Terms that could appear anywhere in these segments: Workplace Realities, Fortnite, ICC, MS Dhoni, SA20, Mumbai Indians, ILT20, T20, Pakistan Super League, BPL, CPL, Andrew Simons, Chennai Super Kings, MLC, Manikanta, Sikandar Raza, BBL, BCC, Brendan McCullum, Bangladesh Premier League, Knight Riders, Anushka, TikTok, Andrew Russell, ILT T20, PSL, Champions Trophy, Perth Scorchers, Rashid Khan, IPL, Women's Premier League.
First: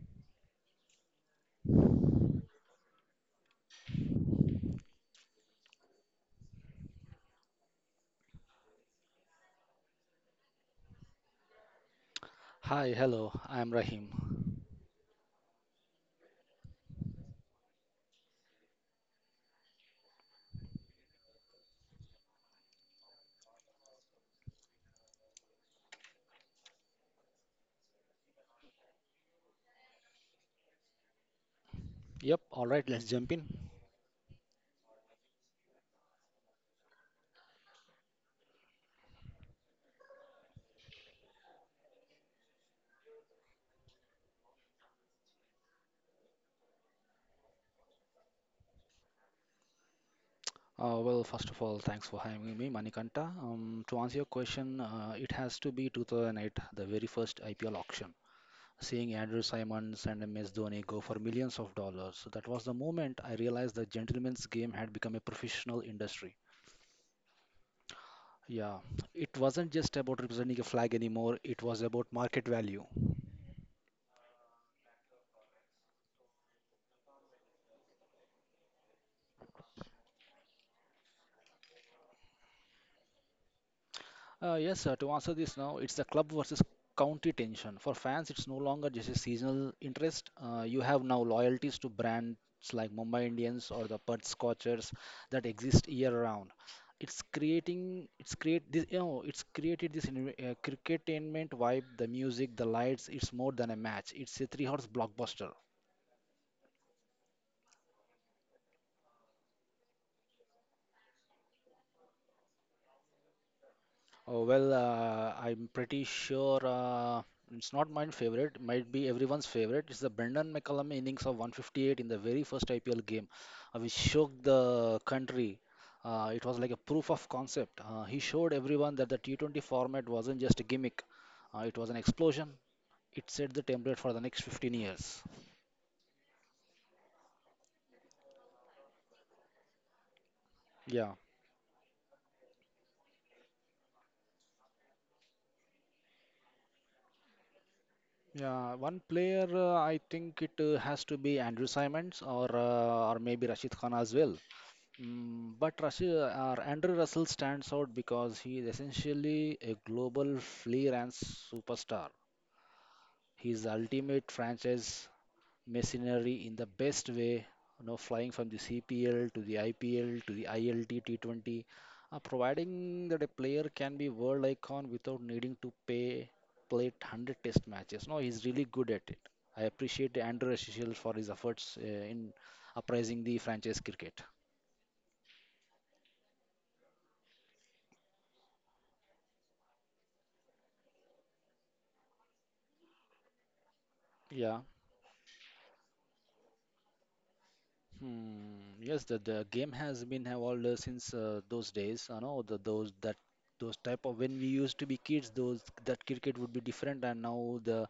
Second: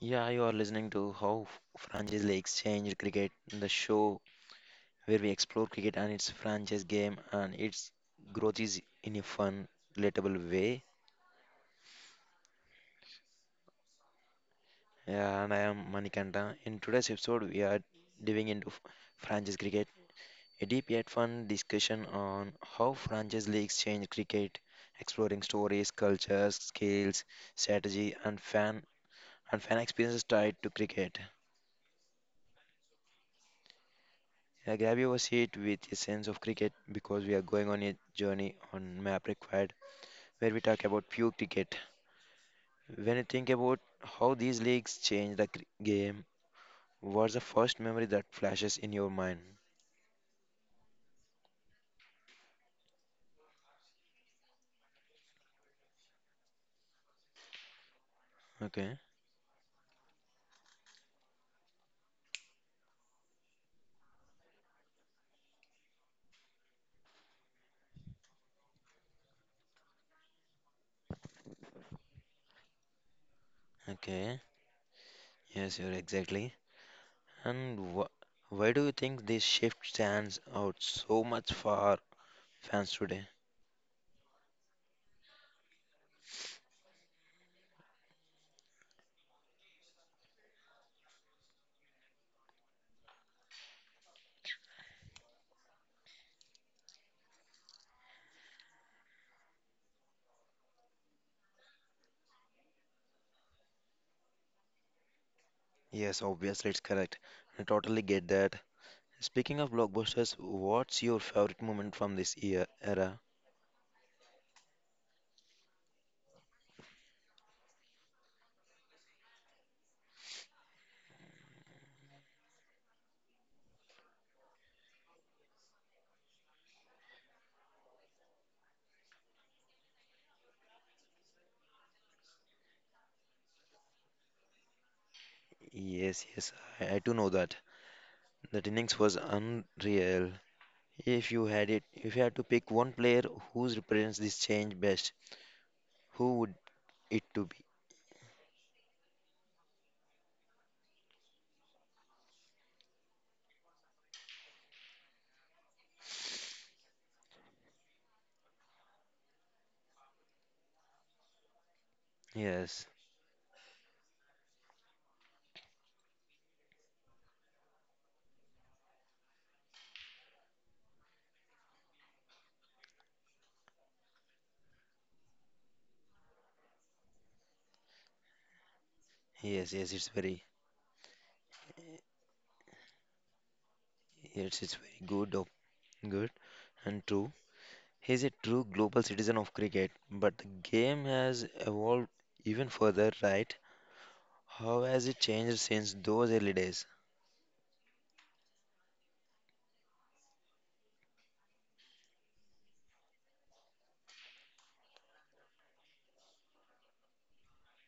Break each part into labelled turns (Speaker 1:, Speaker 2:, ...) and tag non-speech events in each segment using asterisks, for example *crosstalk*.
Speaker 1: Yeah, you are listening to Franchise Leagues Change Cricket, the show where we explore cricket and its franchise game and its growth is in a fun, relatable way.
Speaker 2: Hi, hello, I'm Rahim.
Speaker 1: Yeah, and I am Manikanta. In today's episode, we are diving into franchise cricket, a deep yet fun discussion on how franchise leagues change cricket, exploring stories, cultures, skills, strategy, and fan experiences tied to cricket.
Speaker 2: Yep, all right, let's jump in.
Speaker 1: Yeah, Gabby was hit with a sense of cricket because we are going on a journey on Map Required where we talk about pure cricket. When you think about how these leagues change the game, what's the first memory that flashes in your mind?
Speaker 2: First of all, thanks for having me, Manikanta. To answer your question, it has to be 2008, the very first IPL auction.
Speaker 1: Okay,
Speaker 2: Seeing Andrew Simons and MS Dhoni go for millions of dollars, so that was the moment I realized the gentleman's game had become a professional industry. Yeah, it wasn't just about representing a flag anymore, it was about market value.
Speaker 1: okay, yes, you're exactly. And why do you think this shift stands out so much for fans today?
Speaker 2: Yes, sir. To answer this now, it's the club versus county tension. For fans, it's no longer just a seasonal interest. You have now loyalties to brands like Mumbai Indians or the Perth Scorchers that exist year round. It's creating, it's create this, you know, it's created this cricketainment vibe. The music, the lights. It's more than a match. It's a three-horse blockbuster.
Speaker 1: Yes, obviously, it's correct. I totally get that. Speaking of blockbusters, what's your favorite moment from this year era?
Speaker 2: I'm pretty sure it's not my favorite, might be everyone's favorite. It's the Brendan McCullum innings of 158 in the very first IPL game, which shook the country. It was like a proof of concept. He showed everyone that the T20 format wasn't just a gimmick, it was an explosion. It set the template for the next 15 years.
Speaker 1: Yes, yes, I do know that. That innings was unreal.
Speaker 2: Yeah,
Speaker 1: If you had to pick one player who represents this change best, who would it to be?
Speaker 2: yeah. One player, I think it has to be Andrew Simons or or maybe Rashid Khan as well. But Andrew Russell stands out because he is essentially a global freelance superstar.
Speaker 1: Yes,
Speaker 2: He is the ultimate franchise mercenary in the best way, you know, flying from the CPL to the IPL to the ILT T20, providing that a player can be world icon without needing to pay play 100 test matches. No, he's really good at it. I
Speaker 1: yes, yes.
Speaker 2: appreciate Andrew Russell for his efforts in uprising the franchise cricket.
Speaker 1: Yes, it's very good and true. He's a true global citizen of cricket, but the game has evolved even further, right?
Speaker 2: Yeah.
Speaker 1: How has it changed since those early days?
Speaker 2: The game has been have all since those days. You know the those that those type of when we used to be kids, those that cricket would be different, and now the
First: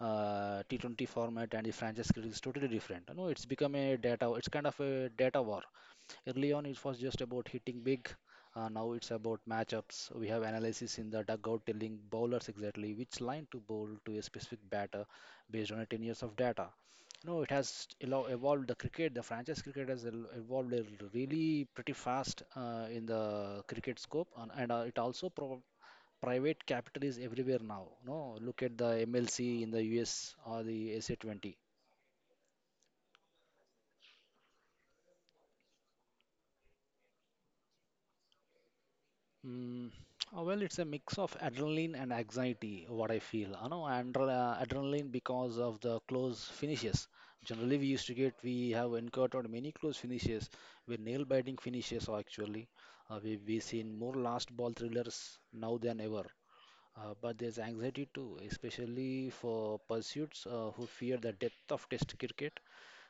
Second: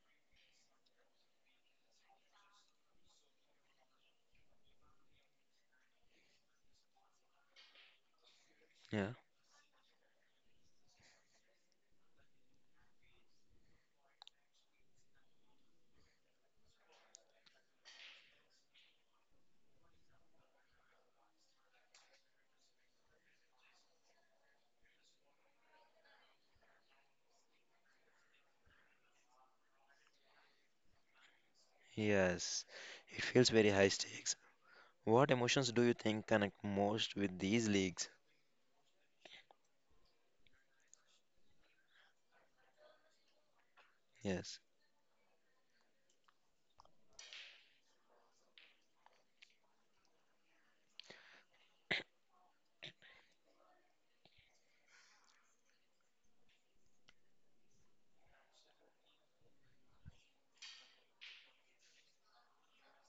Speaker 2: T20 format and the franchise cricket is totally different. You know it's become a data. It's kind of a data war. Early on, it was just about hitting big. Now it's
Speaker 1: Yeah.
Speaker 2: about matchups. We have analysis in the dugout telling bowlers exactly which line to bowl to a specific batter based on a 10 years of data. No, it has evolved the cricket. The franchise cricket has evolved a really pretty fast in the cricket scope, and, private capital is everywhere now. No, look at the MLC in the US or the SA20.
Speaker 1: Yes, it feels very high stakes. What emotions do you think connect most with these leagues?
Speaker 2: Mm, well, it's a mix of adrenaline and anxiety, what I feel. You know, and
Speaker 1: Yes,
Speaker 2: adrenaline because of the close finishes. Generally, we used to get, we have encountered many close finishes, where nail-biting finishes are actually. We've seen more last ball thrillers now than ever. But there's anxiety too, especially for pursuits who fear the depth of Test cricket.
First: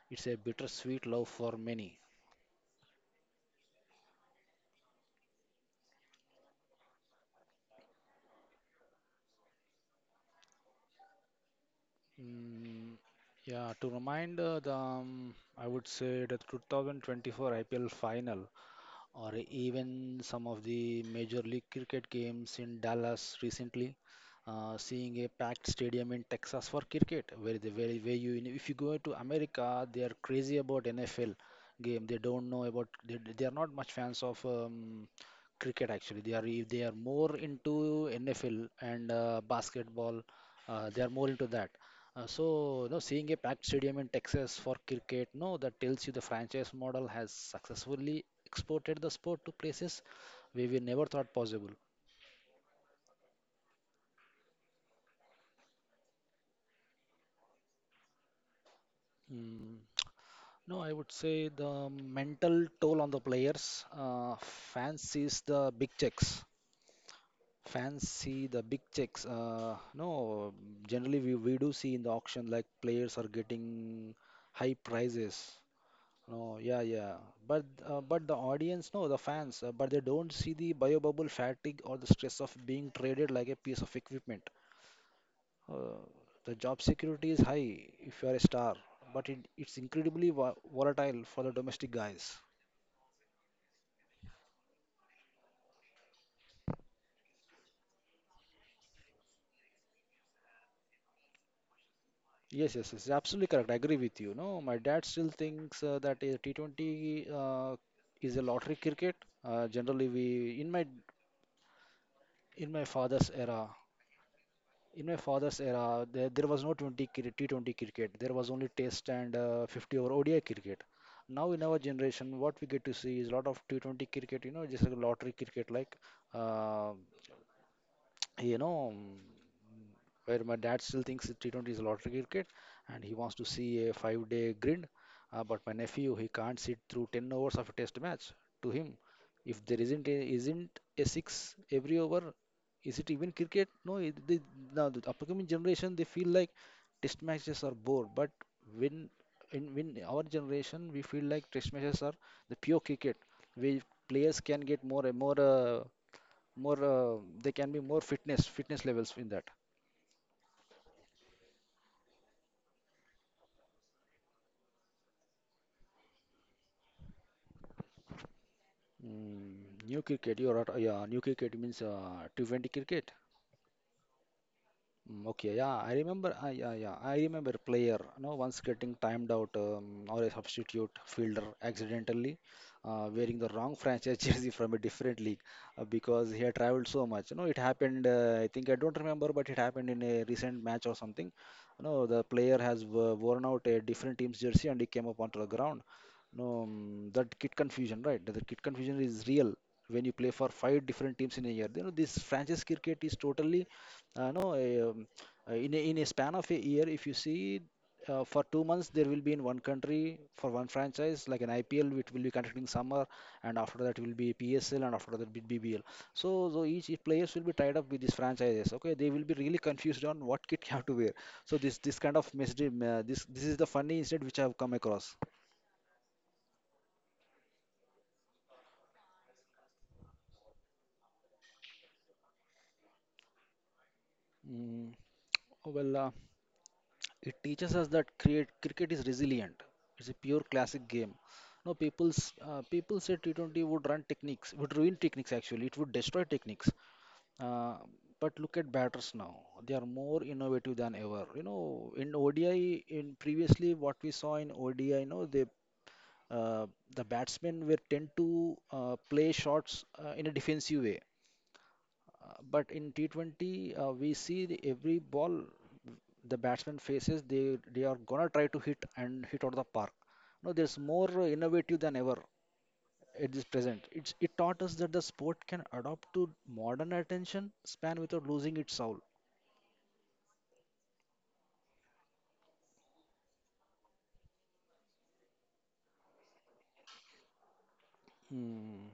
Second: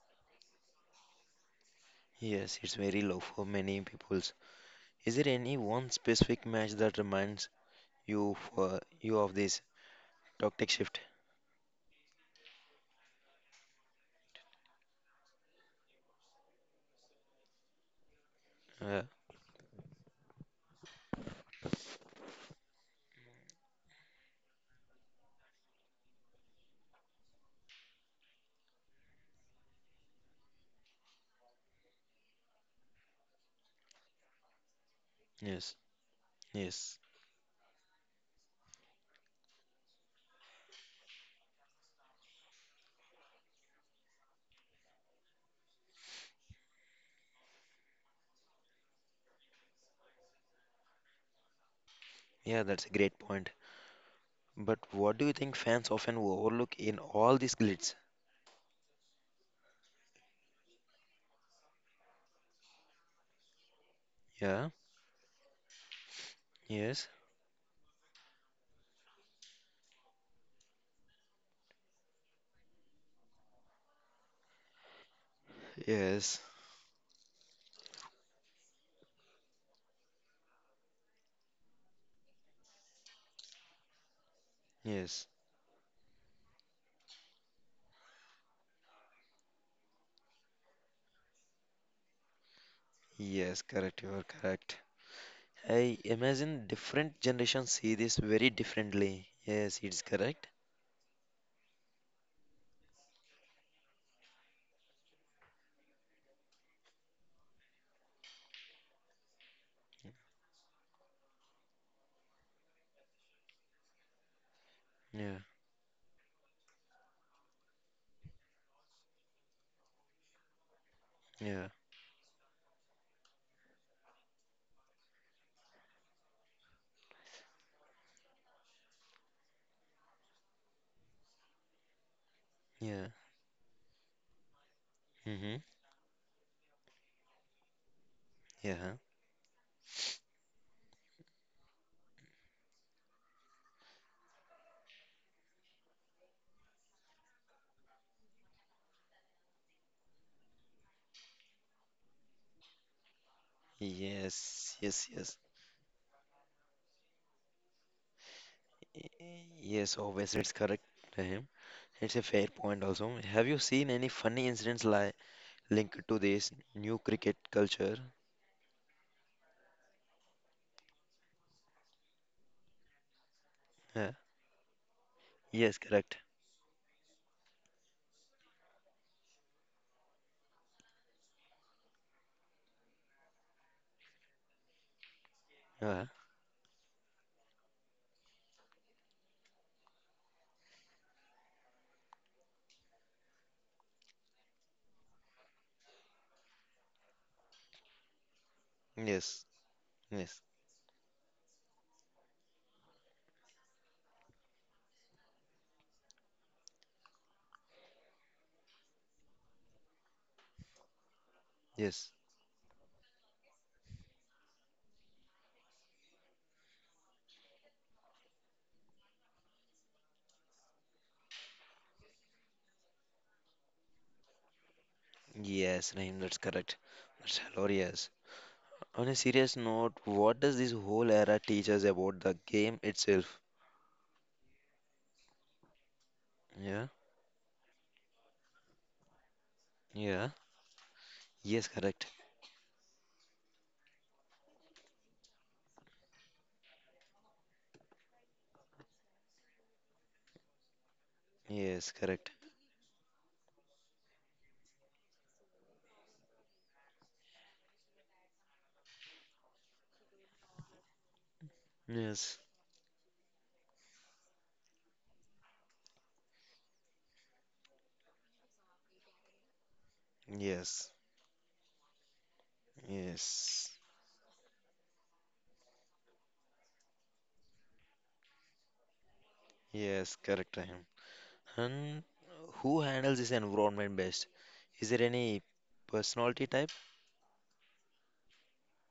Speaker 2: It's a bittersweet love for many.
Speaker 1: yes, it's very low for many peoples. Is there any one specific match that reminds you of this tactic shift?
Speaker 2: Mm, yeah, to remind I would say the 2024 IPL final
Speaker 1: Uh,
Speaker 2: or even some of the Major League Cricket games in Dallas recently seeing a packed stadium in Texas for cricket, where you if you go to America, they are crazy about NFL game. They don't know about they are not much fans of
Speaker 1: yes,
Speaker 2: cricket actually. They are
Speaker 1: yes,
Speaker 2: more into NFL and basketball. They are more into that. So, no, seeing a packed stadium in Texas for cricket, no, that tells you the franchise model has successfully exported the sport to places we never thought possible.
Speaker 1: yeah, that's a great point. But what do you think fans often overlook in all these glitz?
Speaker 2: Mm. No, I would say the mental toll on the players. Uh,
Speaker 1: Yeah,
Speaker 2: fans sees the big checks.
Speaker 1: yes,
Speaker 2: Fans see the big checks. No, generally we do see in the auction like players are getting high prices.
Speaker 1: yes,
Speaker 2: No, yeah. But the audience, no, the fans, but they don't see the biobubble fatigue or the stress of being traded like a piece of equipment.
Speaker 1: yes,
Speaker 2: Uh, the job security is high if you are a star, but it's incredibly vo volatile for the domestic guys.
Speaker 1: yes. Correct, you are correct. I imagine different generations see this very differently. Yes, it's correct.
Speaker 2: Yes, absolutely correct. I agree with you. No, my dad still thinks that t T20 is a lottery cricket. Generally, we in my father's era,
Speaker 1: Yeah,
Speaker 2: there was no T20 cricket. There was only Test and 50 over ODI cricket. Now in
Speaker 1: yeah,
Speaker 2: our generation, what we get to see is a lot of T20 cricket. You know, just like lottery cricket, uh, *tsk* you know where my dad still thinks that T20 is a lottery cricket and
Speaker 1: yeah.
Speaker 2: he wants to see a 5 day grid. But
Speaker 1: Mm-hmm.
Speaker 2: my nephew, he can't sit through 10 overs of a test match. To
Speaker 1: Yeah.
Speaker 2: him, if there isn't a six every over, is it even cricket? No, it, they, now the upcoming generation, they feel like test matches are bore. But when in when our generation, we feel like test matches are the pure cricket, where players can
Speaker 1: Yes,
Speaker 2: get more
Speaker 1: yes,
Speaker 2: and
Speaker 1: yes.
Speaker 2: more, they can be more fitness levels in that.
Speaker 1: Yes, obviously it's correct, Rahim. It's a fair point also. Have you seen any funny incidents li linked to this new cricket culture?
Speaker 2: Mm, new cricket, you're right. Yeah, new cricket means T20 cricket.
Speaker 1: Yeah.
Speaker 2: Okay, yeah,
Speaker 1: Yes,
Speaker 2: I
Speaker 1: correct.
Speaker 2: remember. Yeah, I remember player. No, once getting timed out or a substitute fielder accidentally wearing the wrong franchise *laughs* jersey from a different league
Speaker 1: Uh,
Speaker 2: because he had traveled so much. No, it happened. I think I don't remember, but it happened in a recent match or something. No, the player has worn out a different team's jersey and he came up onto the ground. No, mm, that kit confusion, right? The kit confusion is
Speaker 1: yes,
Speaker 2: real when you play
Speaker 1: yes,
Speaker 2: for five different teams in a year. You know, this franchise cricket is totally, no, in a span of a year, if you see, for 2 months there will be in one country for one franchise, like an IPL, which
Speaker 1: yes,
Speaker 2: will be conducting summer, and after that will be PSL, and after that will be BBL. So each players will be tied up with these franchises. Okay, they will be really confused on what kit you have to wear. So this kind of message, this this is the funny incident which I have come across.
Speaker 1: yes, Rahim, that's correct. That's hilarious. On a serious note, what does this whole era teach us about the game itself?
Speaker 2: Mm, oh, well, uh,
Speaker 1: Yeah,
Speaker 2: it teaches us that cricket is resilient. It's a
Speaker 1: yeah,
Speaker 2: pure classic game.
Speaker 1: yes,
Speaker 2: No,
Speaker 1: correct.
Speaker 2: people's people say T20 would run techniques, would ruin techniques actually. It would destroy techniques. Uh, but look at batters now. They are more innovative than ever. You
Speaker 1: Yes,
Speaker 2: know, in
Speaker 1: correct.
Speaker 2: ODI, in previously what we saw in ODI, you know, uh, the batsmen were tend to play shots in a defensive way
Speaker 1: Yes,
Speaker 2: but in T20, we see the, every ball the batsman faces, they are gonna try to hit and hit out of the park. No, there's
Speaker 1: yes,
Speaker 2: more innovative than ever at this
Speaker 1: yes,
Speaker 2: present. It taught us that the sport can adapt to modern attention span without losing its soul.
Speaker 1: yes, correct, Rahim. And who handles this environment best? Is there any personality type?
Speaker 2: Hmm.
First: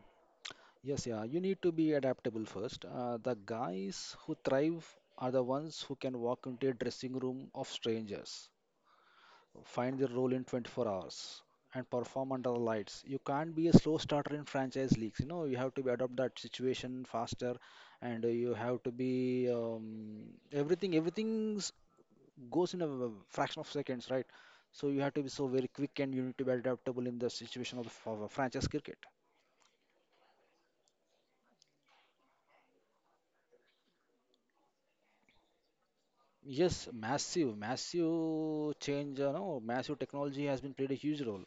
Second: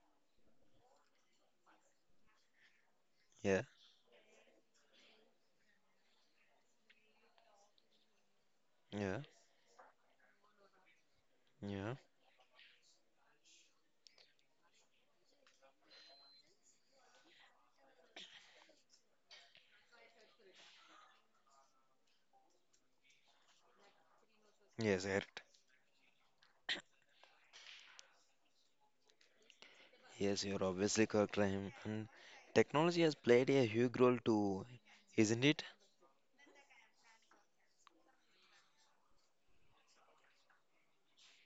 Speaker 2: Yes, you need to be adaptable first. The
Speaker 1: Yeah,
Speaker 2: guys who thrive are the ones who can walk into a dressing room of strangers,
Speaker 1: yeah,
Speaker 2: find the role in 24 hours and
Speaker 1: yeah.
Speaker 2: perform under the lights. You can't be a slow starter in franchise leagues. You know, you have to be adopt that situation faster, and you have to be everything. Everything goes in a fraction of seconds, right? So you
Speaker 1: Yes,
Speaker 2: have to be
Speaker 1: correct.
Speaker 2: so very quick, and you need to be adaptable in the situation of the of a franchise cricket.
Speaker 1: Yes, you're obviously correct, Rahim. And technology has played a huge role too, isn't it?
Speaker 2: Yes, massive, massive change. You know, massive technology has been played a huge role.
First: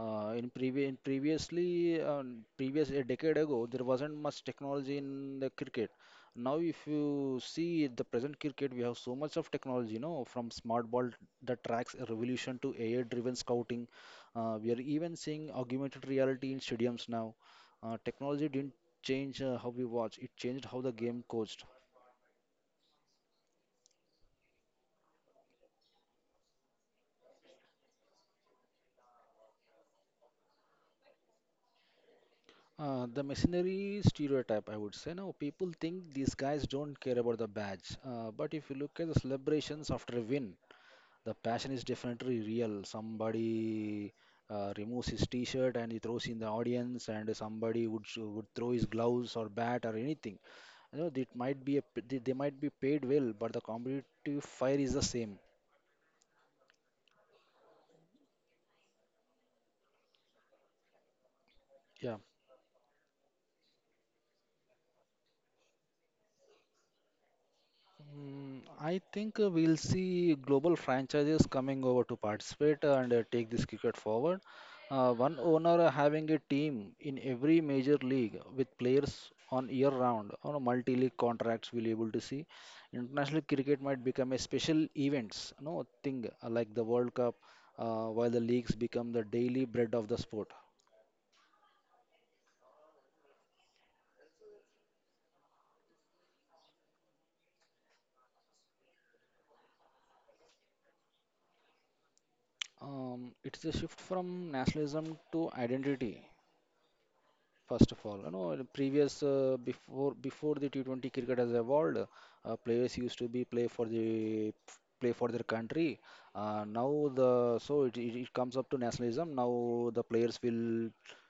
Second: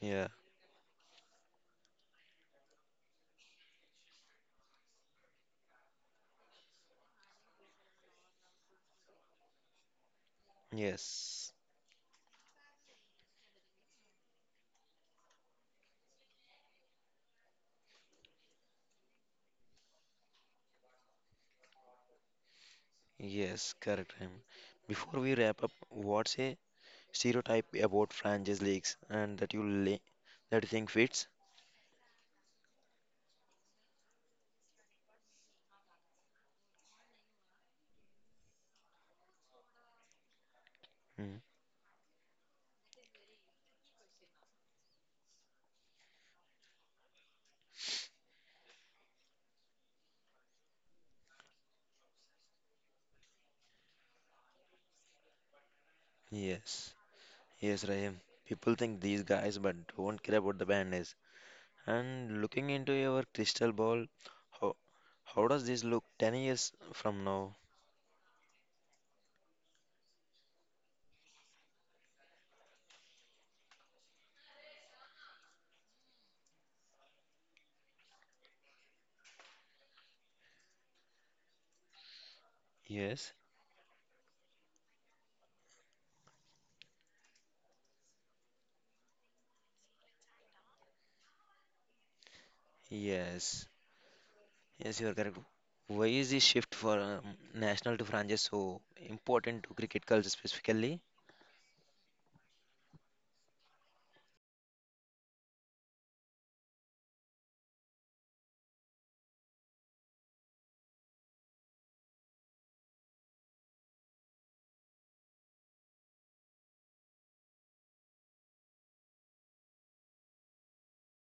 Speaker 1: Yeah,
Speaker 2: in previous, in previously, previous a decade ago, there wasn't much technology in the cricket. Now, if you see the present cricket, we have so much of technology. You know, from smart ball
Speaker 1: yes,
Speaker 2: that tracks a revolution to AI-driven scouting. We are even seeing augmented reality in stadiums now. Technology didn't change how we watch; it changed how the game coached.
Speaker 1: yes, correct, Rahim. Before we wrap up, what's a stereotype about franchise leagues and that you la that you think fits?
Speaker 2: The missionary stereotype, I would say. Now, people think these guys don't care about the badge. But if you look at the celebrations after a win, the
Speaker 1: Mm.
Speaker 2: passion is definitely real. Somebody removes his t-shirt and he throws in the audience, and somebody would would throw his gloves or bat or anything. You know, it might be a, they might be paid well, but the competitive fire is the same.
Speaker 1: Yes, yes, Rahim. People think these guys, but don't care about the band.
Speaker 2: Yeah.
Speaker 1: And looking into your crystal ball, how, how does this look 10 years from now?
Speaker 2: I think we'll see global franchises coming over to participate and take this cricket forward. One owner having a team in every major league with players on year round on multi-league contracts we'll able to see.
Speaker 1: Yes.
Speaker 2: International cricket might become a special events, no thing like the World Cup, while the leagues become the daily bread of the sport.
Speaker 1: Yes, yes, you are correct. Why is this shift for national to franchise so important to cricket culture specifically?
Speaker 2: It's a shift from nationalism to identity. First of all, you know, in previous before the T20 cricket has evolved, players used to be play for their country. Now the so it comes up to nationalism. Now the players will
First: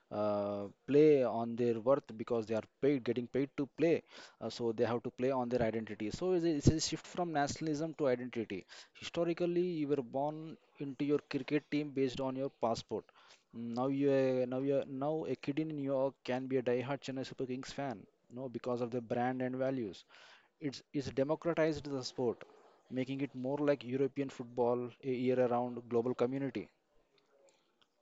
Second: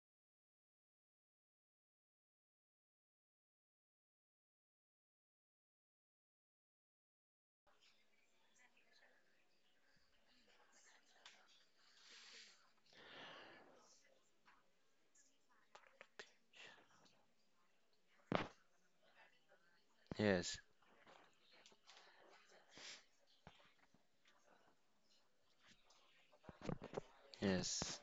Speaker 2: play on their worth because they are paid, getting paid to play. So they have to play on their identity. So it's a shift from nationalism to identity. Historically, you were born into your cricket team based on your passport. Now you now you now a kid in New York can be a die-hard Chennai Super Kings fan, no, because of the brand and values.
Speaker 1: Yes,
Speaker 2: It's democratized the sport, making it more like European football, a year-round global community.
Speaker 1: yes,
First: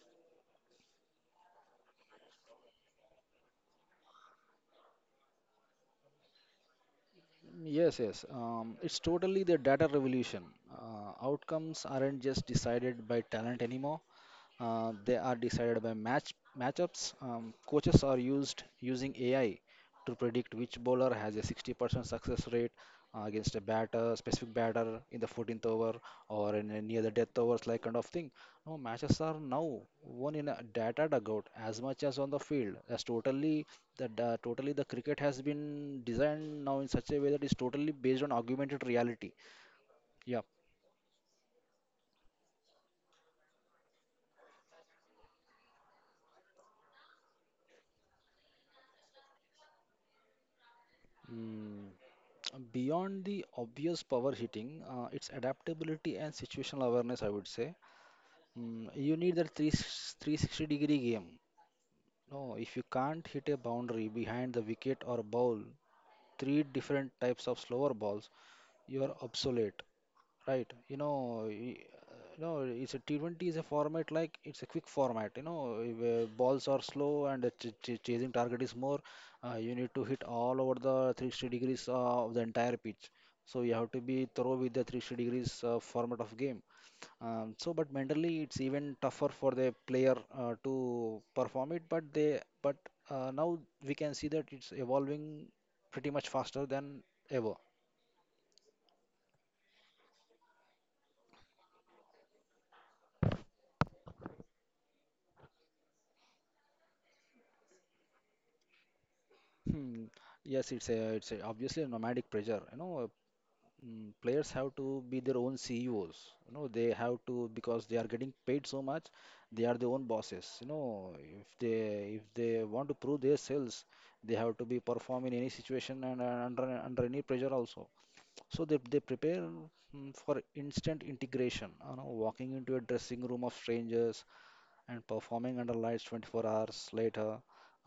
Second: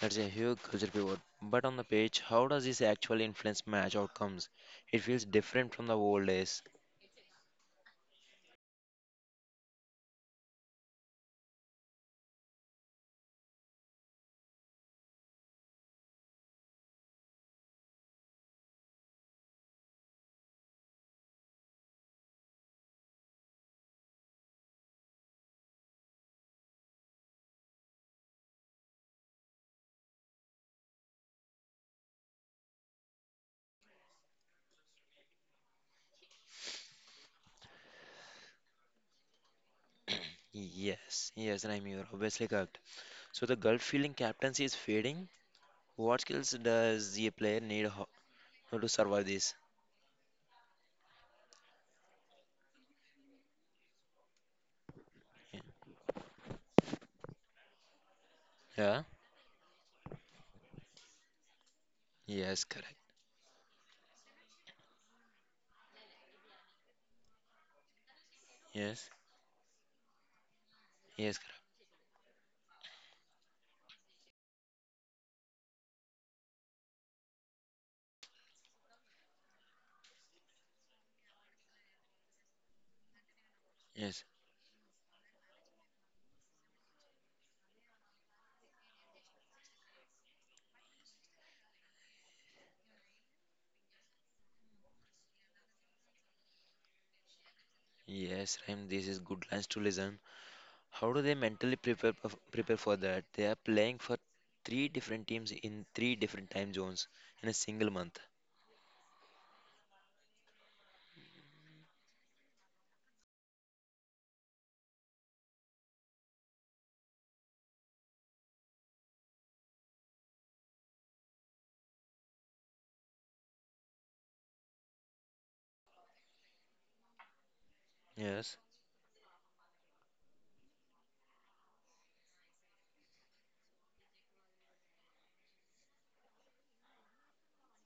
Speaker 1: that's a huge culture pivot. But on the page, how does this actually influence match outcomes? It feels different from the old days.
Speaker 2: Yes, yes. It's totally the data revolution. Outcomes aren't just decided by talent anymore. They are decided by matchups. Coaches are used using AI to predict which bowler has a 60% success rate against a specific batter in the 14th over or in a near the death overs, like kind of thing. No, matches are now won in a data dugout as much as on the field. That's totally the cricket has been designed now in such a way that it's totally based on augmented reality. Yeah.
Speaker 1: Yes, yes, Raim, you're obviously correct. So the gut feeling captaincy is fading. What skills does the player need? How to survive this?
Speaker 2: Mm. Beyond the obvious power hitting, it's
Speaker 1: Yeah.
Speaker 2: adaptability and situational awareness, I would say.
Speaker 1: Yeah.
Speaker 2: You need that 360-degree game. No,
Speaker 1: Yes,
Speaker 2: if you
Speaker 1: correct.
Speaker 2: can't hit a boundary behind the wicket or bowl three different types of slower balls, you
Speaker 1: Yes.
Speaker 2: are obsolete, right?
Speaker 1: Yes, correct.
Speaker 2: No, it's a T20 is a format like it's a quick format. You know, if, balls are slow and the ch ch chasing target is more. You need to hit all over the 360 degrees of the entire pitch. So you have to be
Speaker 1: Yes.
Speaker 2: thorough with the 360 degrees format of game. So, but mentally, it's even tougher for the player to perform it. But they, but now we can see that it's evolving pretty much faster than ever.
Speaker 1: Yes, Rahim, this is good lines to listen. How do they mentally prepare for that? They are playing for three different teams in three different time zones in a single month.
Speaker 2: Hmm. Yes, obviously a nomadic pressure. You know, players have to be their own CEOs. You know, they have to because they are getting paid so much, they are their own bosses. You know, if they want to prove their sales, they have to be perform in any situation and, under any pressure also.
Speaker 1: Yes.
Speaker 2: So they prepare for instant integration. You know, walking into a dressing room of strangers and performing under lights 24 hours later.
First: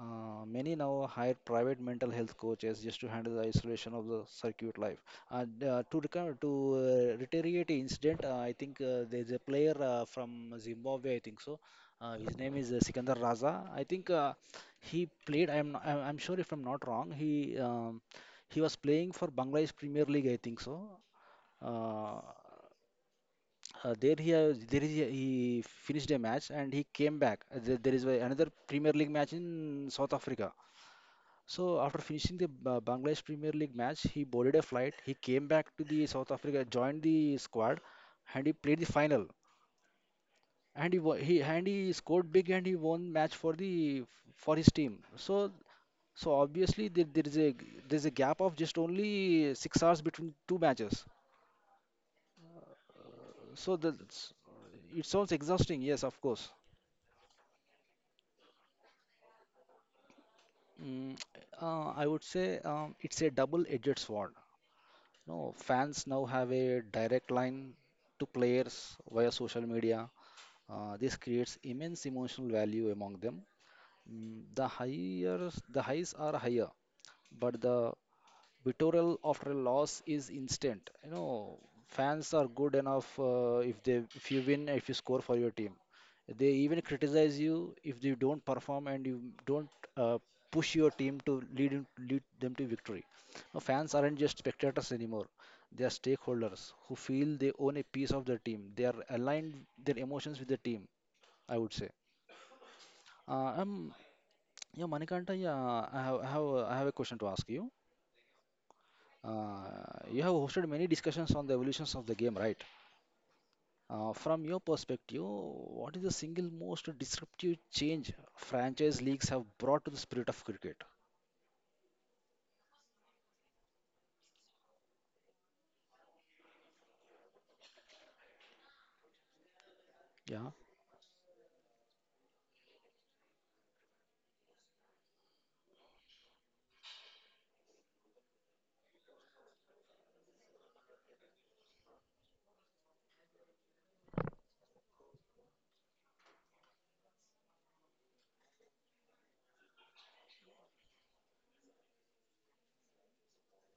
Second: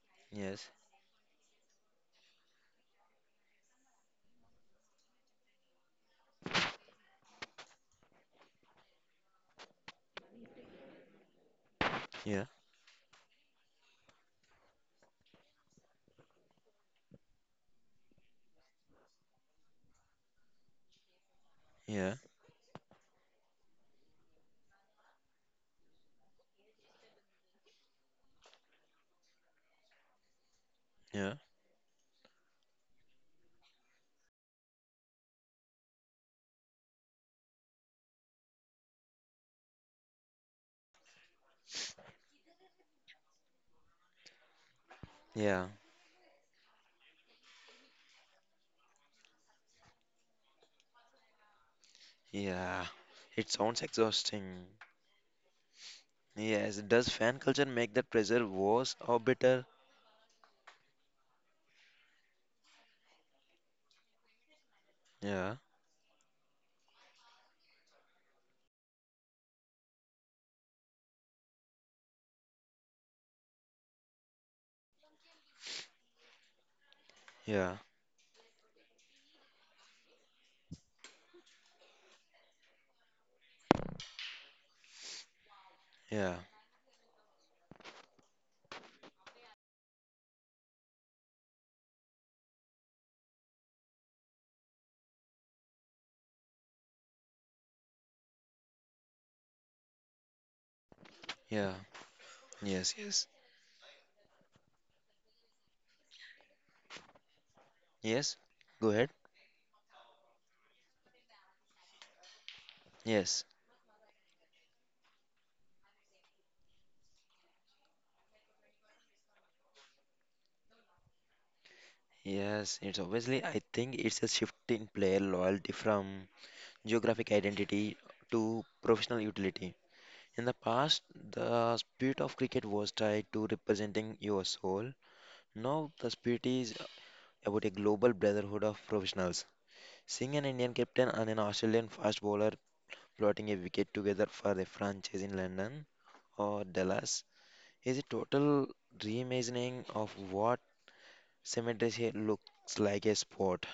Speaker 1: Yes.
Speaker 2: Many now hire private mental health coaches just to handle the isolation of the circuit life. And to recur to reiterate the incident, I think there's a player from Zimbabwe, I think so. His
Speaker 1: Yeah.
Speaker 2: name is Sikandar Raza. I think he played. I'm sure if I'm not wrong, he was playing for Bangladesh Premier League, I think so.
Speaker 1: Yeah.
Speaker 2: Uh, there he he finished a match and he came back. There is a- another Premier League match in South Africa.
Speaker 1: Yeah.
Speaker 2: So after finishing the Bangladesh Premier League match, he boarded a flight. He came back to the South Africa, joined the squad, and he played the final. And he scored big and he won match for the for his team. So
Speaker 1: Yeah.
Speaker 2: so obviously there is a gap of just only 6 hours between two matches.
Speaker 1: Yeah. It
Speaker 2: So
Speaker 1: sounds
Speaker 2: the,
Speaker 1: exhausting.
Speaker 2: it sounds exhausting. Yes, of course.
Speaker 1: Yes. Does fan culture make that pressure worse or better?
Speaker 2: Mm, I would say it's a double-edged sword. No,
Speaker 1: Yeah.
Speaker 2: fans now have a direct line to players via social media. This creates immense emotional value among them. The highs are higher, but
Speaker 1: Yeah.
Speaker 2: the Bittorel after a loss is instant. You know, fans are good enough if you win if you score for your team.
Speaker 1: Yeah.
Speaker 2: They even criticize you if you don't perform and you don't uh, push your team to lead them to victory. Now, fans aren't just spectators anymore. They are stakeholders who feel they own a piece of their team. They are aligned their emotions with the team. I would
Speaker 1: Yeah.
Speaker 2: say.
Speaker 1: Yes. Yes.
Speaker 2: Uh, um, yeah, Manikanta. Yeah, I have a question to ask you.
Speaker 1: Yes. Go ahead.
Speaker 2: Uh, you have hosted many discussions on the evolutions of the game, right?
Speaker 1: Yes.
Speaker 2: From your perspective, what is the single most disruptive change franchise leagues have brought to the spirit of cricket?
Speaker 1: Yes, it's obviously, I think it's a shift in player loyalty from geographic identity to professional utility. In
Speaker 2: Yeah.
Speaker 1: the past, the spirit of cricket was tied to representing your soul. Now, the spirit is about a global brotherhood of professionals. Seeing an Indian captain and an Australian fast bowler plotting a wicket together for a franchise in London or Dallas is a total reimagining of what cemetery looks like a sport.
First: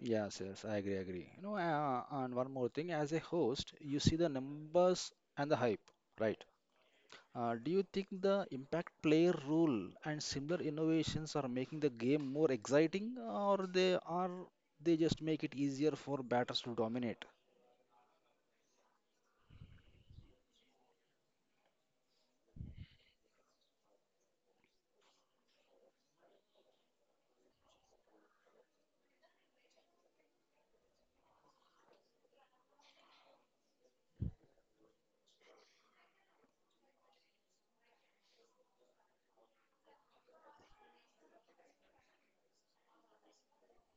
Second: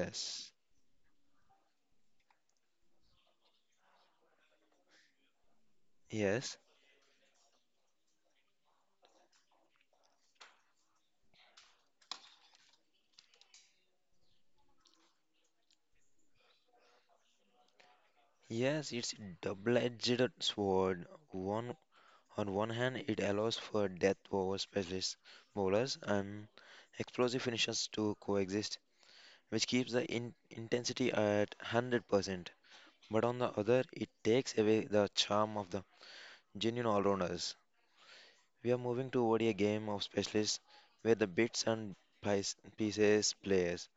Speaker 2: Yes, yes, I agree, agree. You know, and one more thing, as a host, you see the numbers and the hype, right?
Speaker 1: yes.
Speaker 2: Do you think the impact player rule and similar innovations are making the game more exciting, or they just make it easier for batters to dominate?
Speaker 1: Yes, it's double-edged sword. One on one hand, it allows for death over specialist bowlers and explosive finishers to coexist, which keeps the in intensity at 100%. But on the other, it takes away the charm of the genuine all-rounders. We are moving toward a game of specialists where the bits and pieces players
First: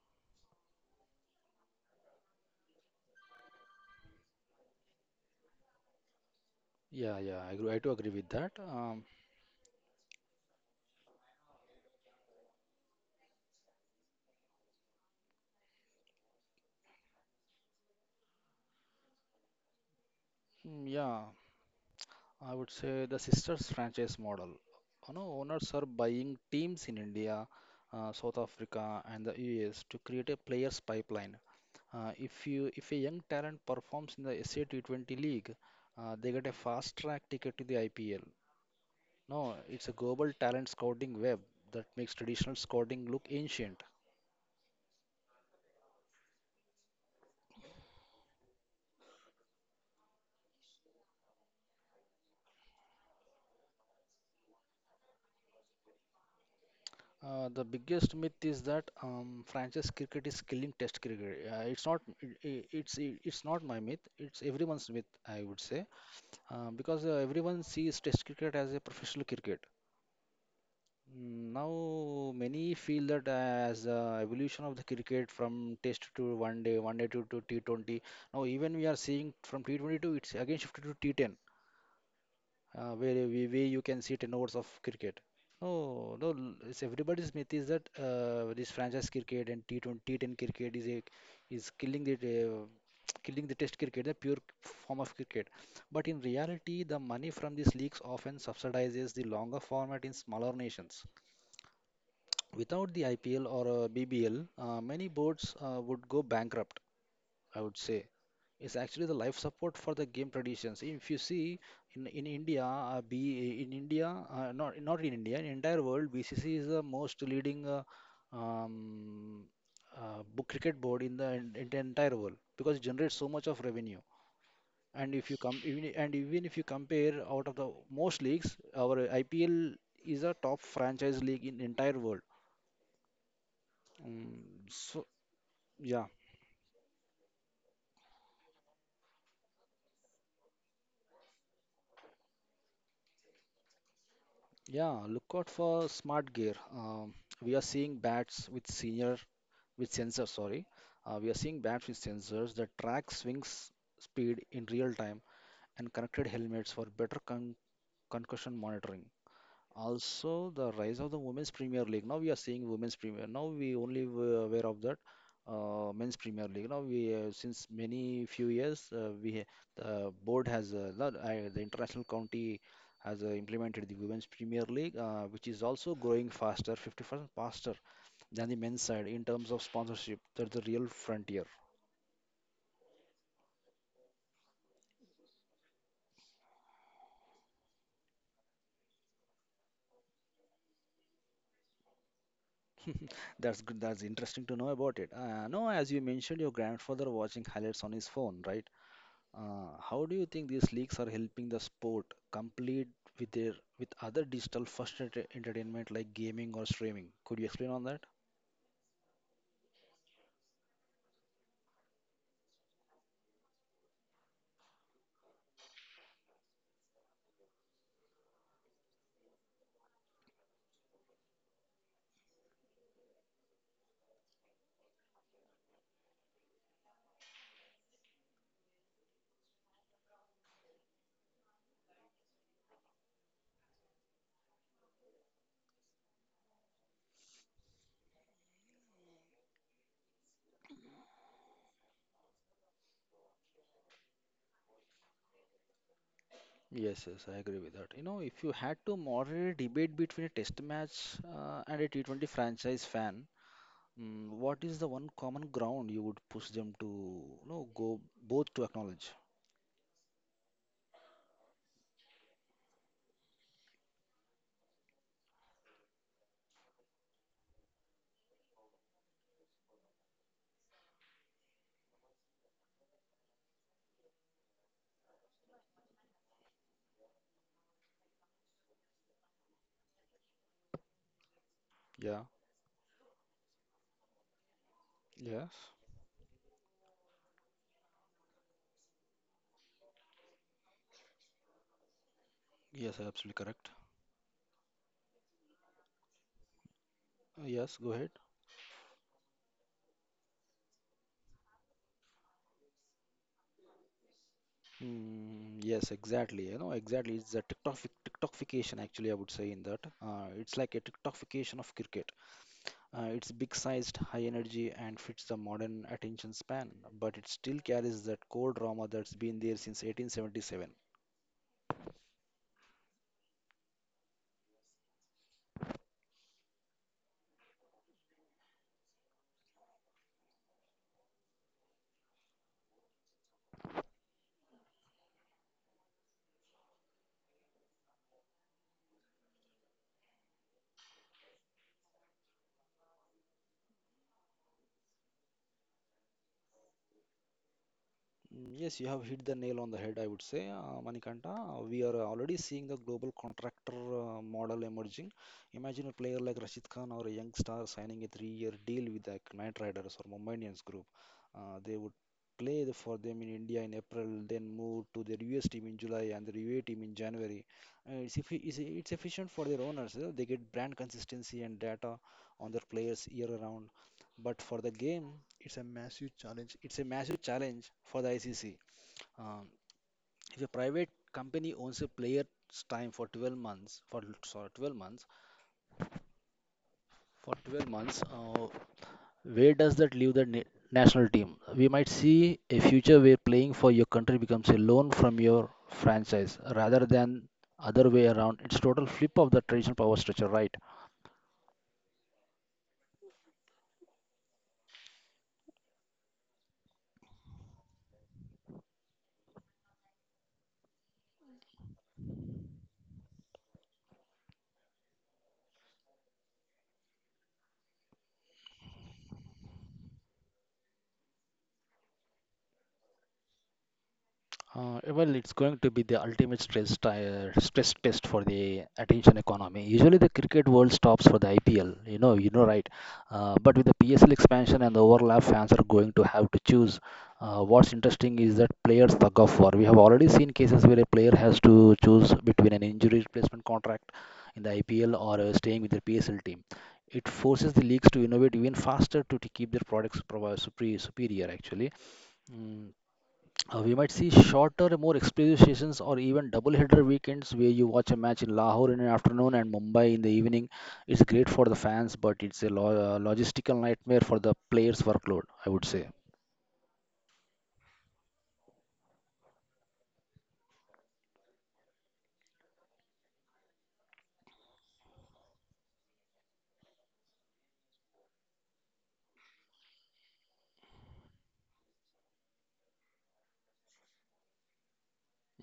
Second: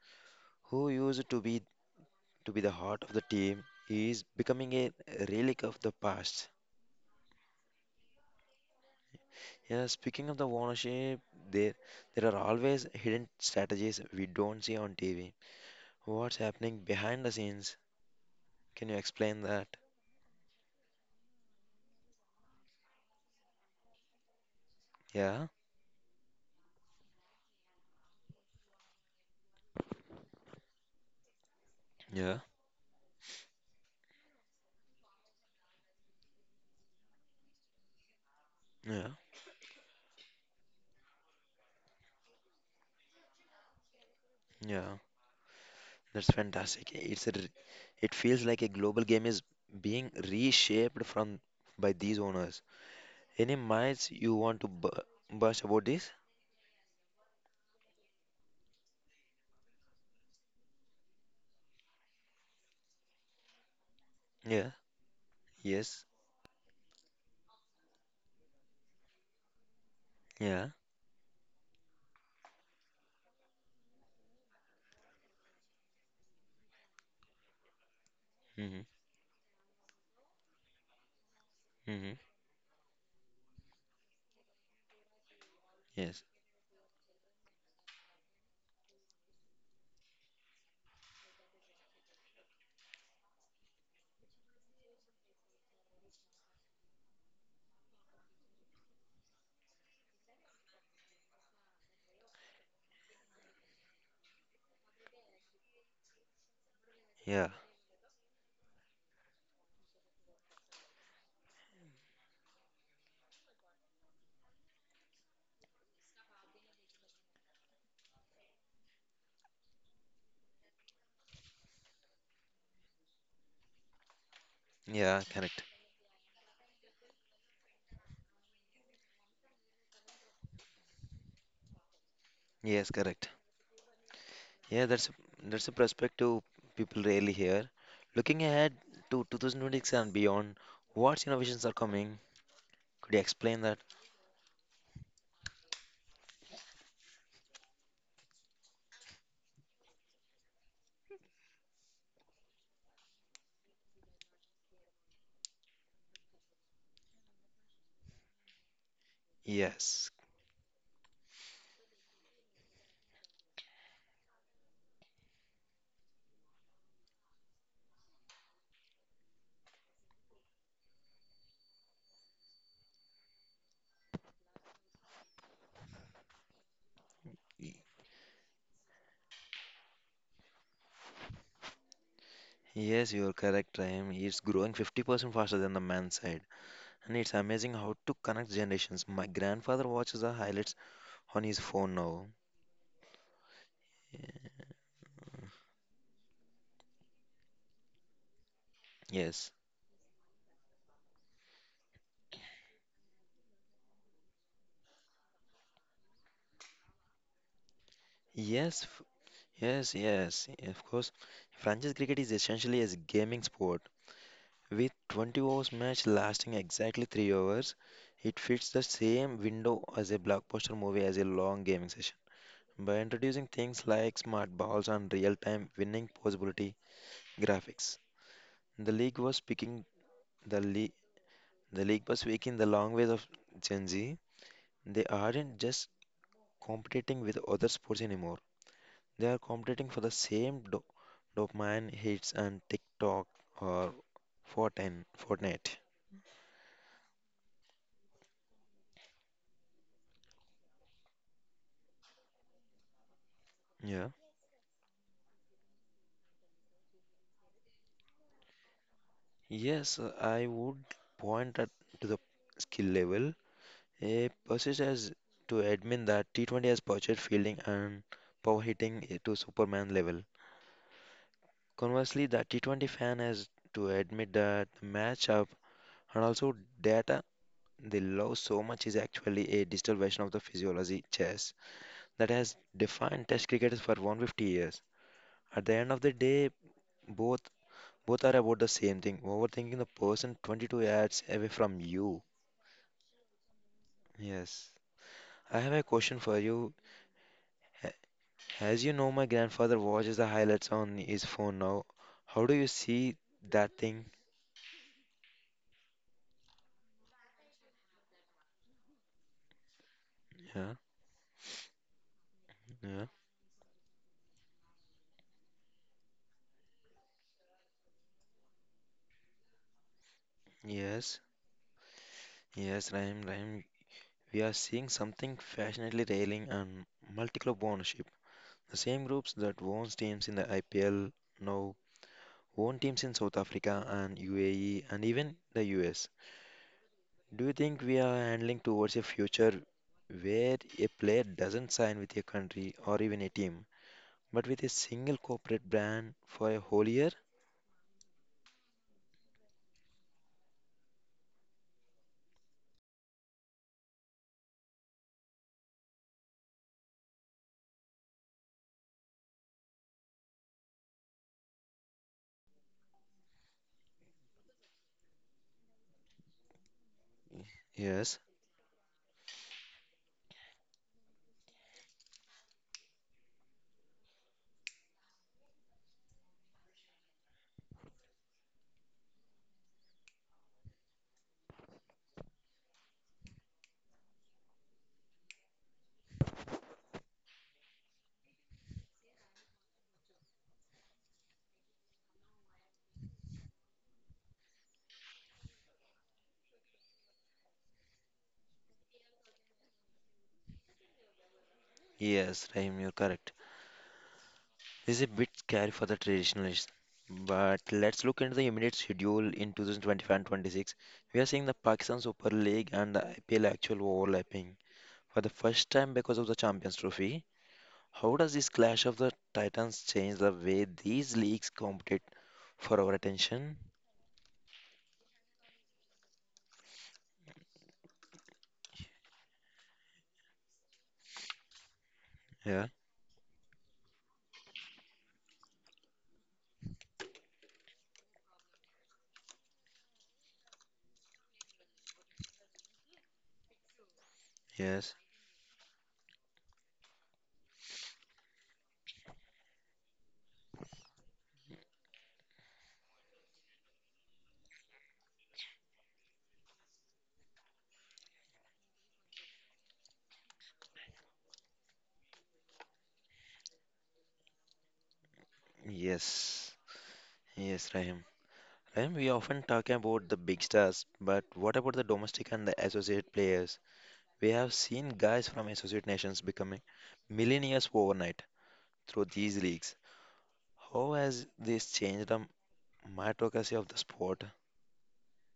Speaker 1: who used to be the heart of the team is becoming a relic of the past.
Speaker 2: Yeah, yeah, I agree. I do agree with that.
Speaker 1: Yeah, speaking of the ownership, there there are always hidden strategies we don't see on TV. What's happening behind the scenes? Can you explain that?
Speaker 2: Yeah, I would say the sisters franchise model. You know,
Speaker 1: Yeah,
Speaker 2: owners are buying teams in India, South Africa, and the US to create a players pipeline.
Speaker 1: yeah,
Speaker 2: If you if a young talent performs in the SA T20 league, they get a fast track ticket to the IPL.
Speaker 1: yeah,
Speaker 2: No, it's a global talent scouting web that makes traditional scouting look ancient.
Speaker 1: yeah. That's fantastic. It feels like a global game is being reshaped from by these owners. Any minds you want to bu burst about this?
Speaker 2: The biggest myth is that franchise cricket is killing Test cricket. It's not. It's not my myth. It's
Speaker 1: Yeah,
Speaker 2: everyone's myth, I would say,
Speaker 1: yes,
Speaker 2: because everyone sees Test cricket as a professional cricket.
Speaker 1: yeah,
Speaker 2: Now many feel that as evolution of the cricket from Test to One Day, One Day to T20. Now even
Speaker 1: mm-hmm,
Speaker 2: we are seeing from T20 to it's again shifted to T10
Speaker 1: mm-hmm,
Speaker 2: where you can see 10 hours of cricket. No,
Speaker 1: yes,
Speaker 2: no, l- it's everybody's myth is that this franchise cricket and T20, T10 cricket is killing the *tsk* killing the test cricket, the pure form of cricket. But in reality, the money from these leagues often subsidizes the longer format in smaller nations. Without the IPL or BBL, many boards would go bankrupt.
Speaker 1: yeah,
Speaker 2: I would say. It's actually the life support for the game traditions. If you see in India, be in India, not in India, in entire world, BCC is the most leading um, book cricket board in the in the entire world because it generates so much of revenue. And
Speaker 1: yeah,
Speaker 2: if you come,
Speaker 1: correct.
Speaker 2: even, and even if you compare out of the most leagues, our IPL is a top franchise league in entire world.
Speaker 1: Yes, correct.
Speaker 2: Um,
Speaker 1: Yeah,
Speaker 2: so
Speaker 1: that's a
Speaker 2: yeah,
Speaker 1: perspective people rarely hear. Looking ahead to 2026 and beyond, what innovations are coming? Could you explain that?
Speaker 2: Yeah, look out for smart gear. We are seeing bats with senior with sensors, sorry. We are seeing bats with sensors that track swings speed in real time and connected helmets for better concussion monitoring.
Speaker 1: Yes.
Speaker 2: Also, the rise of the Women's Premier League. Now we are seeing Women's Premier. Now we only were aware of that Men's Premier League. Now we since many few years the board has the international county has implemented the Women's Premier League, which is also growing faster, 50% faster
Speaker 1: y-
Speaker 2: than the men's side in terms of sponsorship. That's the real frontier.
Speaker 1: Yes, you're correct, Rahim. It's growing 50% faster than the man's side. And it's amazing how to connect generations. My grandfather watches the highlights on his phone now.
Speaker 2: *laughs* That's good. That's interesting to know about it. No, as you mentioned, your grandfather watching highlights on his phone, right?
Speaker 1: Yes.
Speaker 2: How do you think these leagues are helping the sport complete with their with other digital first entertainment like gaming or streaming? Could you explain on that?
Speaker 1: Yes, f- yes, yes. Of course, franchise cricket is essentially a gaming sport. With 20 overs match lasting exactly 3 hours, it fits the same window as a blockbuster movie as a long gaming session. By introducing things like smart balls and real-time winning possibility graphics, the league was picking the league the league was speaking the language of Gen Z. They aren't just competing with other sports anymore. They are competing for the same dopamine hits and TikTok or Fortnite. Fortnite.
Speaker 2: Yes, yes, I agree with that. You know, if you had to moderate a debate between a test match and a T20 franchise fan,
Speaker 1: Yeah.
Speaker 2: what is the one common ground you would push them to, you know, go both to acknowledge?
Speaker 1: Yes, I would point at to the skill level. A Persis has to admit that T20 has purchased fielding and power hitting to Superman level. Conversely, the T20 fan has to admit that the matchup and also data they love so much is actually a digital version of the physiology chess
Speaker 2: Yeah.
Speaker 1: that has defined test cricket for 150 years.
Speaker 2: Yes.
Speaker 1: At the end of the day, both both are about the same thing, overthinking the person 22 yards away from you.
Speaker 2: Yes, absolutely correct.
Speaker 1: Yes. I have a question for you.
Speaker 2: Yes, go
Speaker 1: A-
Speaker 2: ahead.
Speaker 1: As you know, my grandfather watches the highlights on his phone now. How do you see that thing?
Speaker 2: Yes, exactly. You know, exactly. It's a TikTokification, actually, I would say in that. It's like
Speaker 1: Yeah,
Speaker 2: a TikTokification of cricket.
Speaker 1: yeah,
Speaker 2: It's big sized, high energy, and fits the modern attention span, but it still carries that core drama that's been there since 1877.
Speaker 1: yes, yes, Rahim. We are seeing something passionately railing on multi-club ownership. The same groups that owns teams in the IPL now own teams in South Africa and UAE and even the US. Do you think we are handling towards a future where a player doesn't sign with a country or even a team, but with a single corporate brand for a whole year?
Speaker 2: Yes, you have hit the nail on the head, I would say, Manikanta. We are already seeing the global contractor model emerging. Imagine a player like Rashid Khan or a young star signing a three-year deal with like Knight Riders or Mumbai Indians group. They would for them in India in April, then move to their US team in July and their UAE team in January. Uh, it's,
Speaker 1: Yes,
Speaker 2: effi- it's, it's efficient for their owners. They get brand consistency and data on their players year round. But for the game, it's a massive challenge for the ICC. Um, if a private company owns a player's time for 12 months, for sorry, 12 months, for 12 months, where does that leave the national team. We might see a future where playing for your country becomes a loan from your franchise rather than other way around. It's total flip of the traditional power structure, right?
Speaker 1: yes, Rahim, you're correct. This is a bit scary for the traditionalists, but let's look into the immediate schedule in 2025 and 26. We are seeing the Pakistan Super League and the IPL actual overlapping for the first time because of the Champions Trophy. How does this clash of the titans change the way these leagues compete for our attention?
Speaker 2: Well, it's going to be the ultimate stress test for the attention economy. Usually, the cricket world stops for the IPL. You know, right?
Speaker 1: Yeah,
Speaker 2: But with the PSL expansion and the overlap, fans are going to have to choose. What's interesting is that players tug of war. We have already seen cases where a player has to choose between an injury replacement contract in the IPL
Speaker 1: yes,
Speaker 2: or staying with the PSL team. It forces the leagues to innovate even faster to keep their products superior, actually. Mm. We might see shorter, more explosive sessions or even double header weekends where you watch a match in Lahore in the afternoon and Mumbai in the evening. It's great for the fans, but it's a logistical nightmare for the players' workload, I would say.
Speaker 1: yes, yes, Rahim. And we often talk about the big stars, but what about the domestic and the associate players? We have seen guys from associate nations becoming millionaires overnight through these leagues. How has this changed the meritocracy of the sport?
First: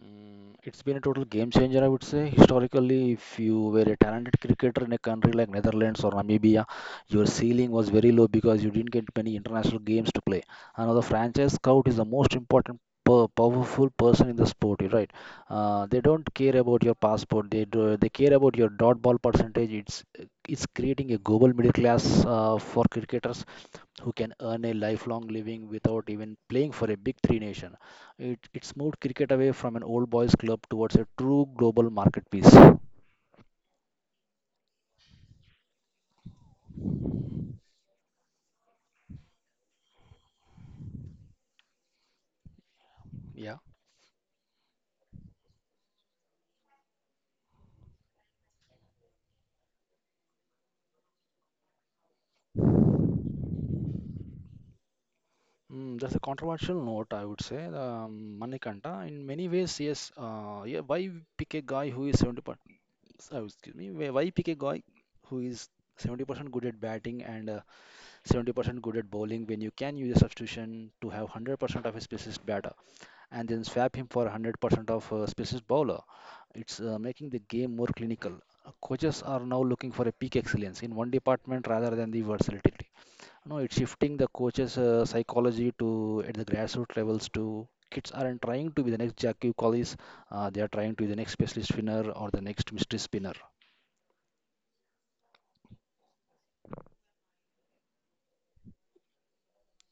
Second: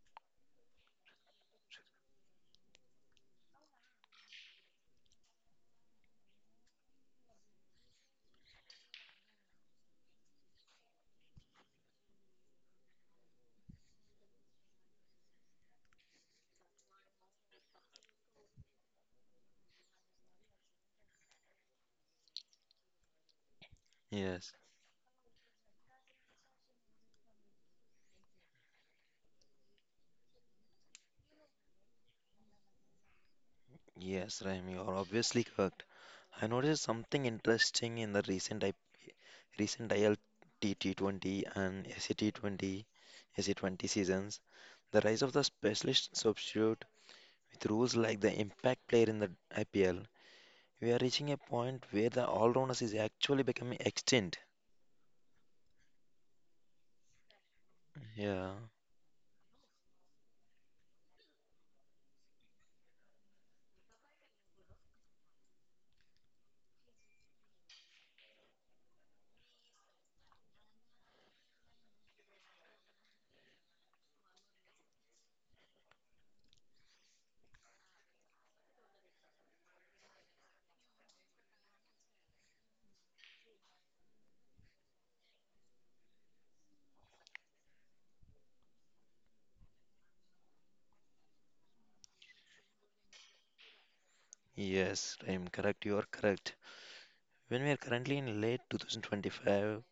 Speaker 2: It's been a total game changer, I would say. Historically, if you were a talented cricketer in a country like Netherlands or Namibia, your ceiling was very low because you didn't get many international games to play. Another franchise scout is the most important, per powerful person in the sport, you're right? They don't care about your passport. They do, they care about your dot ball percentage. It's creating a global middle class for cricketers who can
Speaker 1: Yes,
Speaker 2: earn a lifelong living without even playing for a big three nation. It's moved cricket away from an old boys club towards a true global marketplace.
Speaker 1: yes, Rahim, you are obviously correct. I noticed something interesting in the recent I P recent ILT T20 and SC T20,
Speaker 2: Yeah.
Speaker 1: SC20 seasons. The rise of the specialist substitute. With rules like the impact player in the IPL, we are reaching a point where the all-rounders is actually becoming extinct.
Speaker 2: That's a controversial note, I would say.
Speaker 1: Yeah,
Speaker 2: Manikanta, in many ways, yes. Yeah, why pick a guy who is 70%? Oh, excuse me. Why pick a guy who is 70% good at batting and 70% good at bowling when you can use a substitution to have 100% of a specialist batter and then swap him for 100% of a specialist bowler. It's making the game more clinical. Coaches are now looking for a peak excellence in one department rather than the versatility. No, it's shifting the coaches' psychology to at the grassroots levels to kids aren't trying to be the next Jackie Collis. They are trying to be the next specialist spinner or the next mystery spinner.
Speaker 1: yes, I am correct. you are correct. When we are currently in late 2025,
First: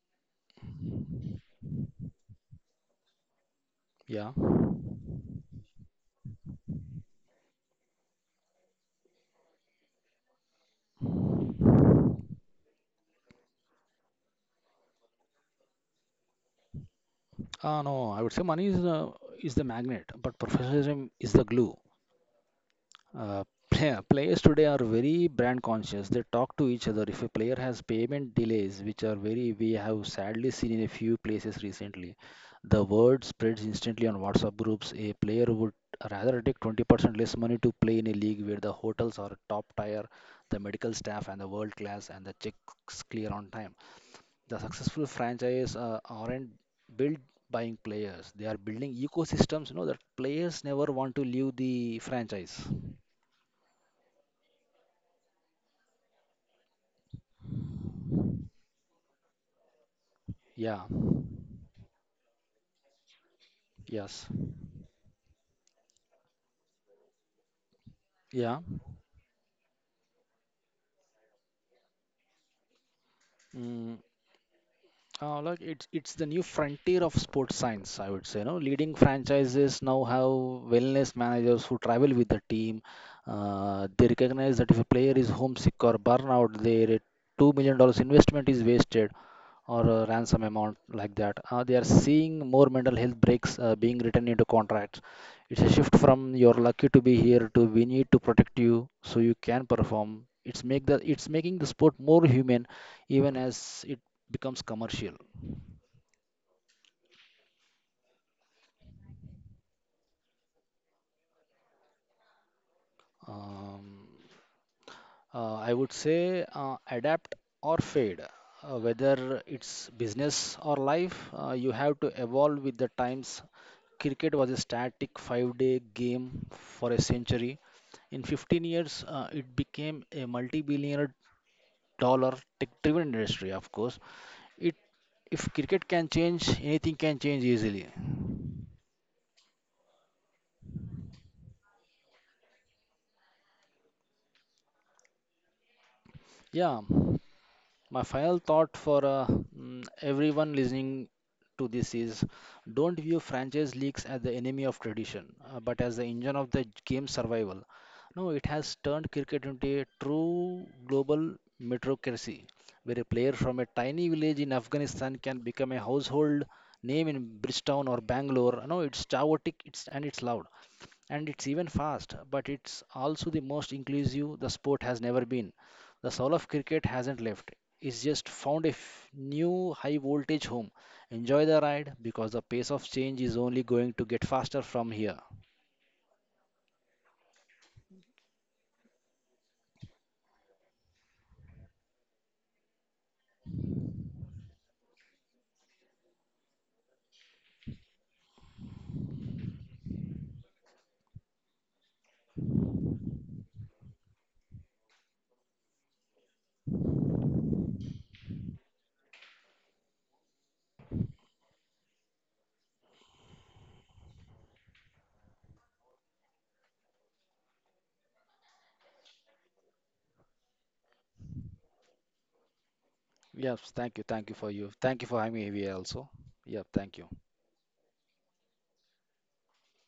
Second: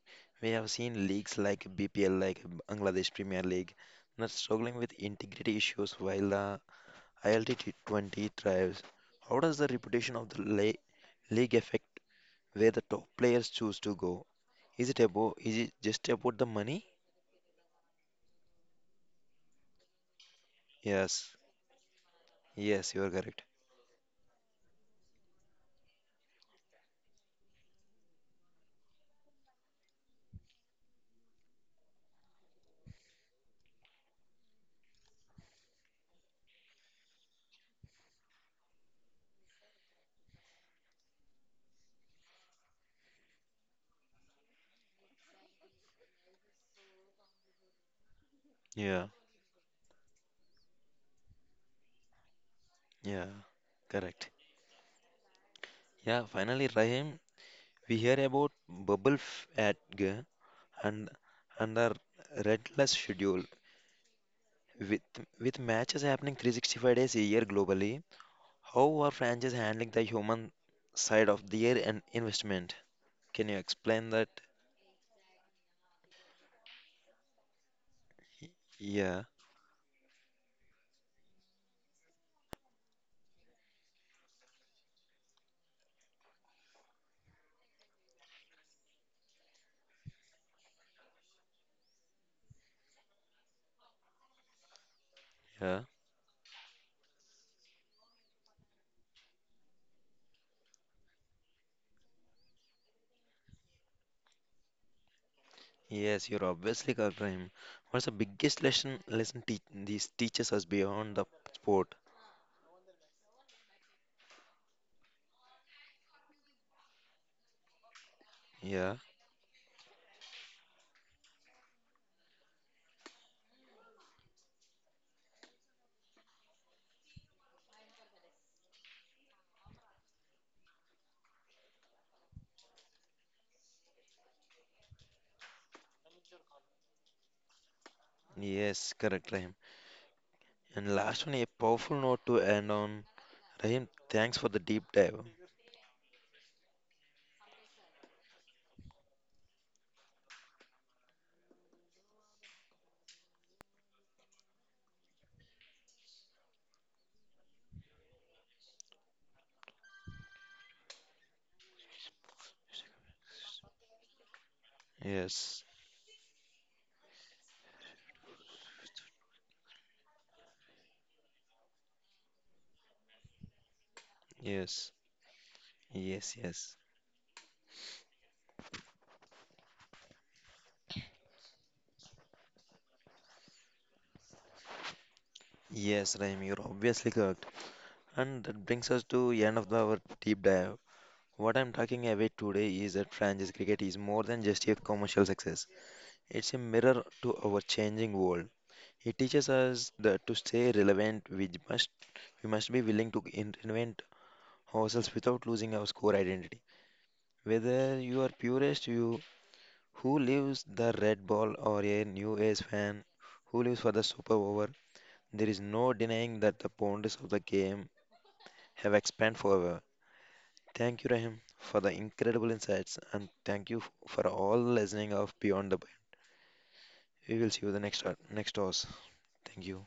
Speaker 1: we have seen leagues like BPL, like Bangladesh Premier League,
Speaker 2: Yeah.
Speaker 1: that struggling with integrity issues while the ILT 20 thrives. How does the reputation of the league affect where the top players choose to go? Is it just about the money?
Speaker 2: No, I would say money is the magnet, but professionalism is
Speaker 1: Yes,
Speaker 2: the glue.
Speaker 1: yes, you are correct.
Speaker 2: Uh, *laughs* Players today are very brand conscious. They talk to each other. If a player has payment delays, which are very we have sadly seen in a few places recently, the word spreads instantly on WhatsApp groups. A player would rather take 20% less money to play in a league where the hotels are top tier, the medical staff and the world class, and the checks clear on time. The successful franchise aren't built buying players. They are building
Speaker 1: Yeah,
Speaker 2: ecosystems, you know, that players never want to leave the franchise.
Speaker 1: yeah, correct. Yeah, finally, Rahim, we hear about bubble f- at g-
Speaker 2: Yeah.
Speaker 1: and our relentless schedule
Speaker 2: Yes.
Speaker 1: with with matches happening 365 days a year globally.
Speaker 2: Yeah.
Speaker 1: How are franchises handling the human side of their investment? Can you
Speaker 2: Mm,
Speaker 1: explain that?
Speaker 2: Like it's the new frontier of sports science, I would say. No, leading
Speaker 1: Yeah,
Speaker 2: franchises now have wellness managers who travel with the team. They recognize that if a player is homesick or burnout, their $2 million investment is wasted, or a ransom amount like that. They are seeing more mental health breaks being written into contracts. It's a
Speaker 1: yeah,
Speaker 2: shift from you're lucky to be here to we need to protect you so you can perform. It's making the sport more human even as it becomes commercial.
Speaker 1: yes, you're obviously correct, Rahim. What's the biggest lesson this teaches us beyond the sport?
Speaker 2: Um, I would say adapt or fade.
Speaker 1: Yeah,
Speaker 2: Whether it's business or life, you have to evolve with the times. Cricket was a static 5 day game for a century. In 15 years, it became a multi billion dollar tech driven industry, of course. It, if cricket can change, anything can change easily.
Speaker 1: yes, correct, Rahim. And last one, a powerful note to end on. Rahim, thanks for the deep dive.
Speaker 2: Yeah. My final thought for everyone listening to this is don't view franchise leagues as the enemy of tradition, but as the engine of the game's survival. No, it has turned cricket into a true global meritocracy, where a player from a tiny village in Afghanistan can
Speaker 1: Yes,
Speaker 2: become a household name in Bridgetown or Bangalore. No, it's chaotic, it's and it's loud, and it's even fast, but it's also the most inclusive the sport
Speaker 1: yes,
Speaker 2: has never been. The soul
Speaker 1: yes,
Speaker 2: of
Speaker 1: yes.
Speaker 2: cricket hasn't left is just found a new high voltage home. Enjoy the ride because the pace of change is only going to get faster from here.
Speaker 1: Yes, Rahim, you're obviously correct. And that brings us to end of our deep dive. What I'm talking about today is that franchise cricket is more than just a commercial success. It's a mirror to our changing world. It teaches us that to stay relevant, we must be willing to invent ourselves without losing our core identity. Whether you are purist, you Who leaves the red ball or a new age fan? Who leaves for the super over? There is no denying that the boundaries of the game have expanded forever. Thank you, Rahim, for the incredible insights, and
Speaker 2: Yes,
Speaker 1: thank you
Speaker 2: thank you. Thank
Speaker 1: for
Speaker 2: you for
Speaker 1: all
Speaker 2: you. Thank you
Speaker 1: listening
Speaker 2: for having
Speaker 1: of
Speaker 2: me
Speaker 1: Beyond
Speaker 2: here
Speaker 1: the Bat.
Speaker 2: also. Yeah, thank you.
Speaker 1: We will see you the next hours. Thank you.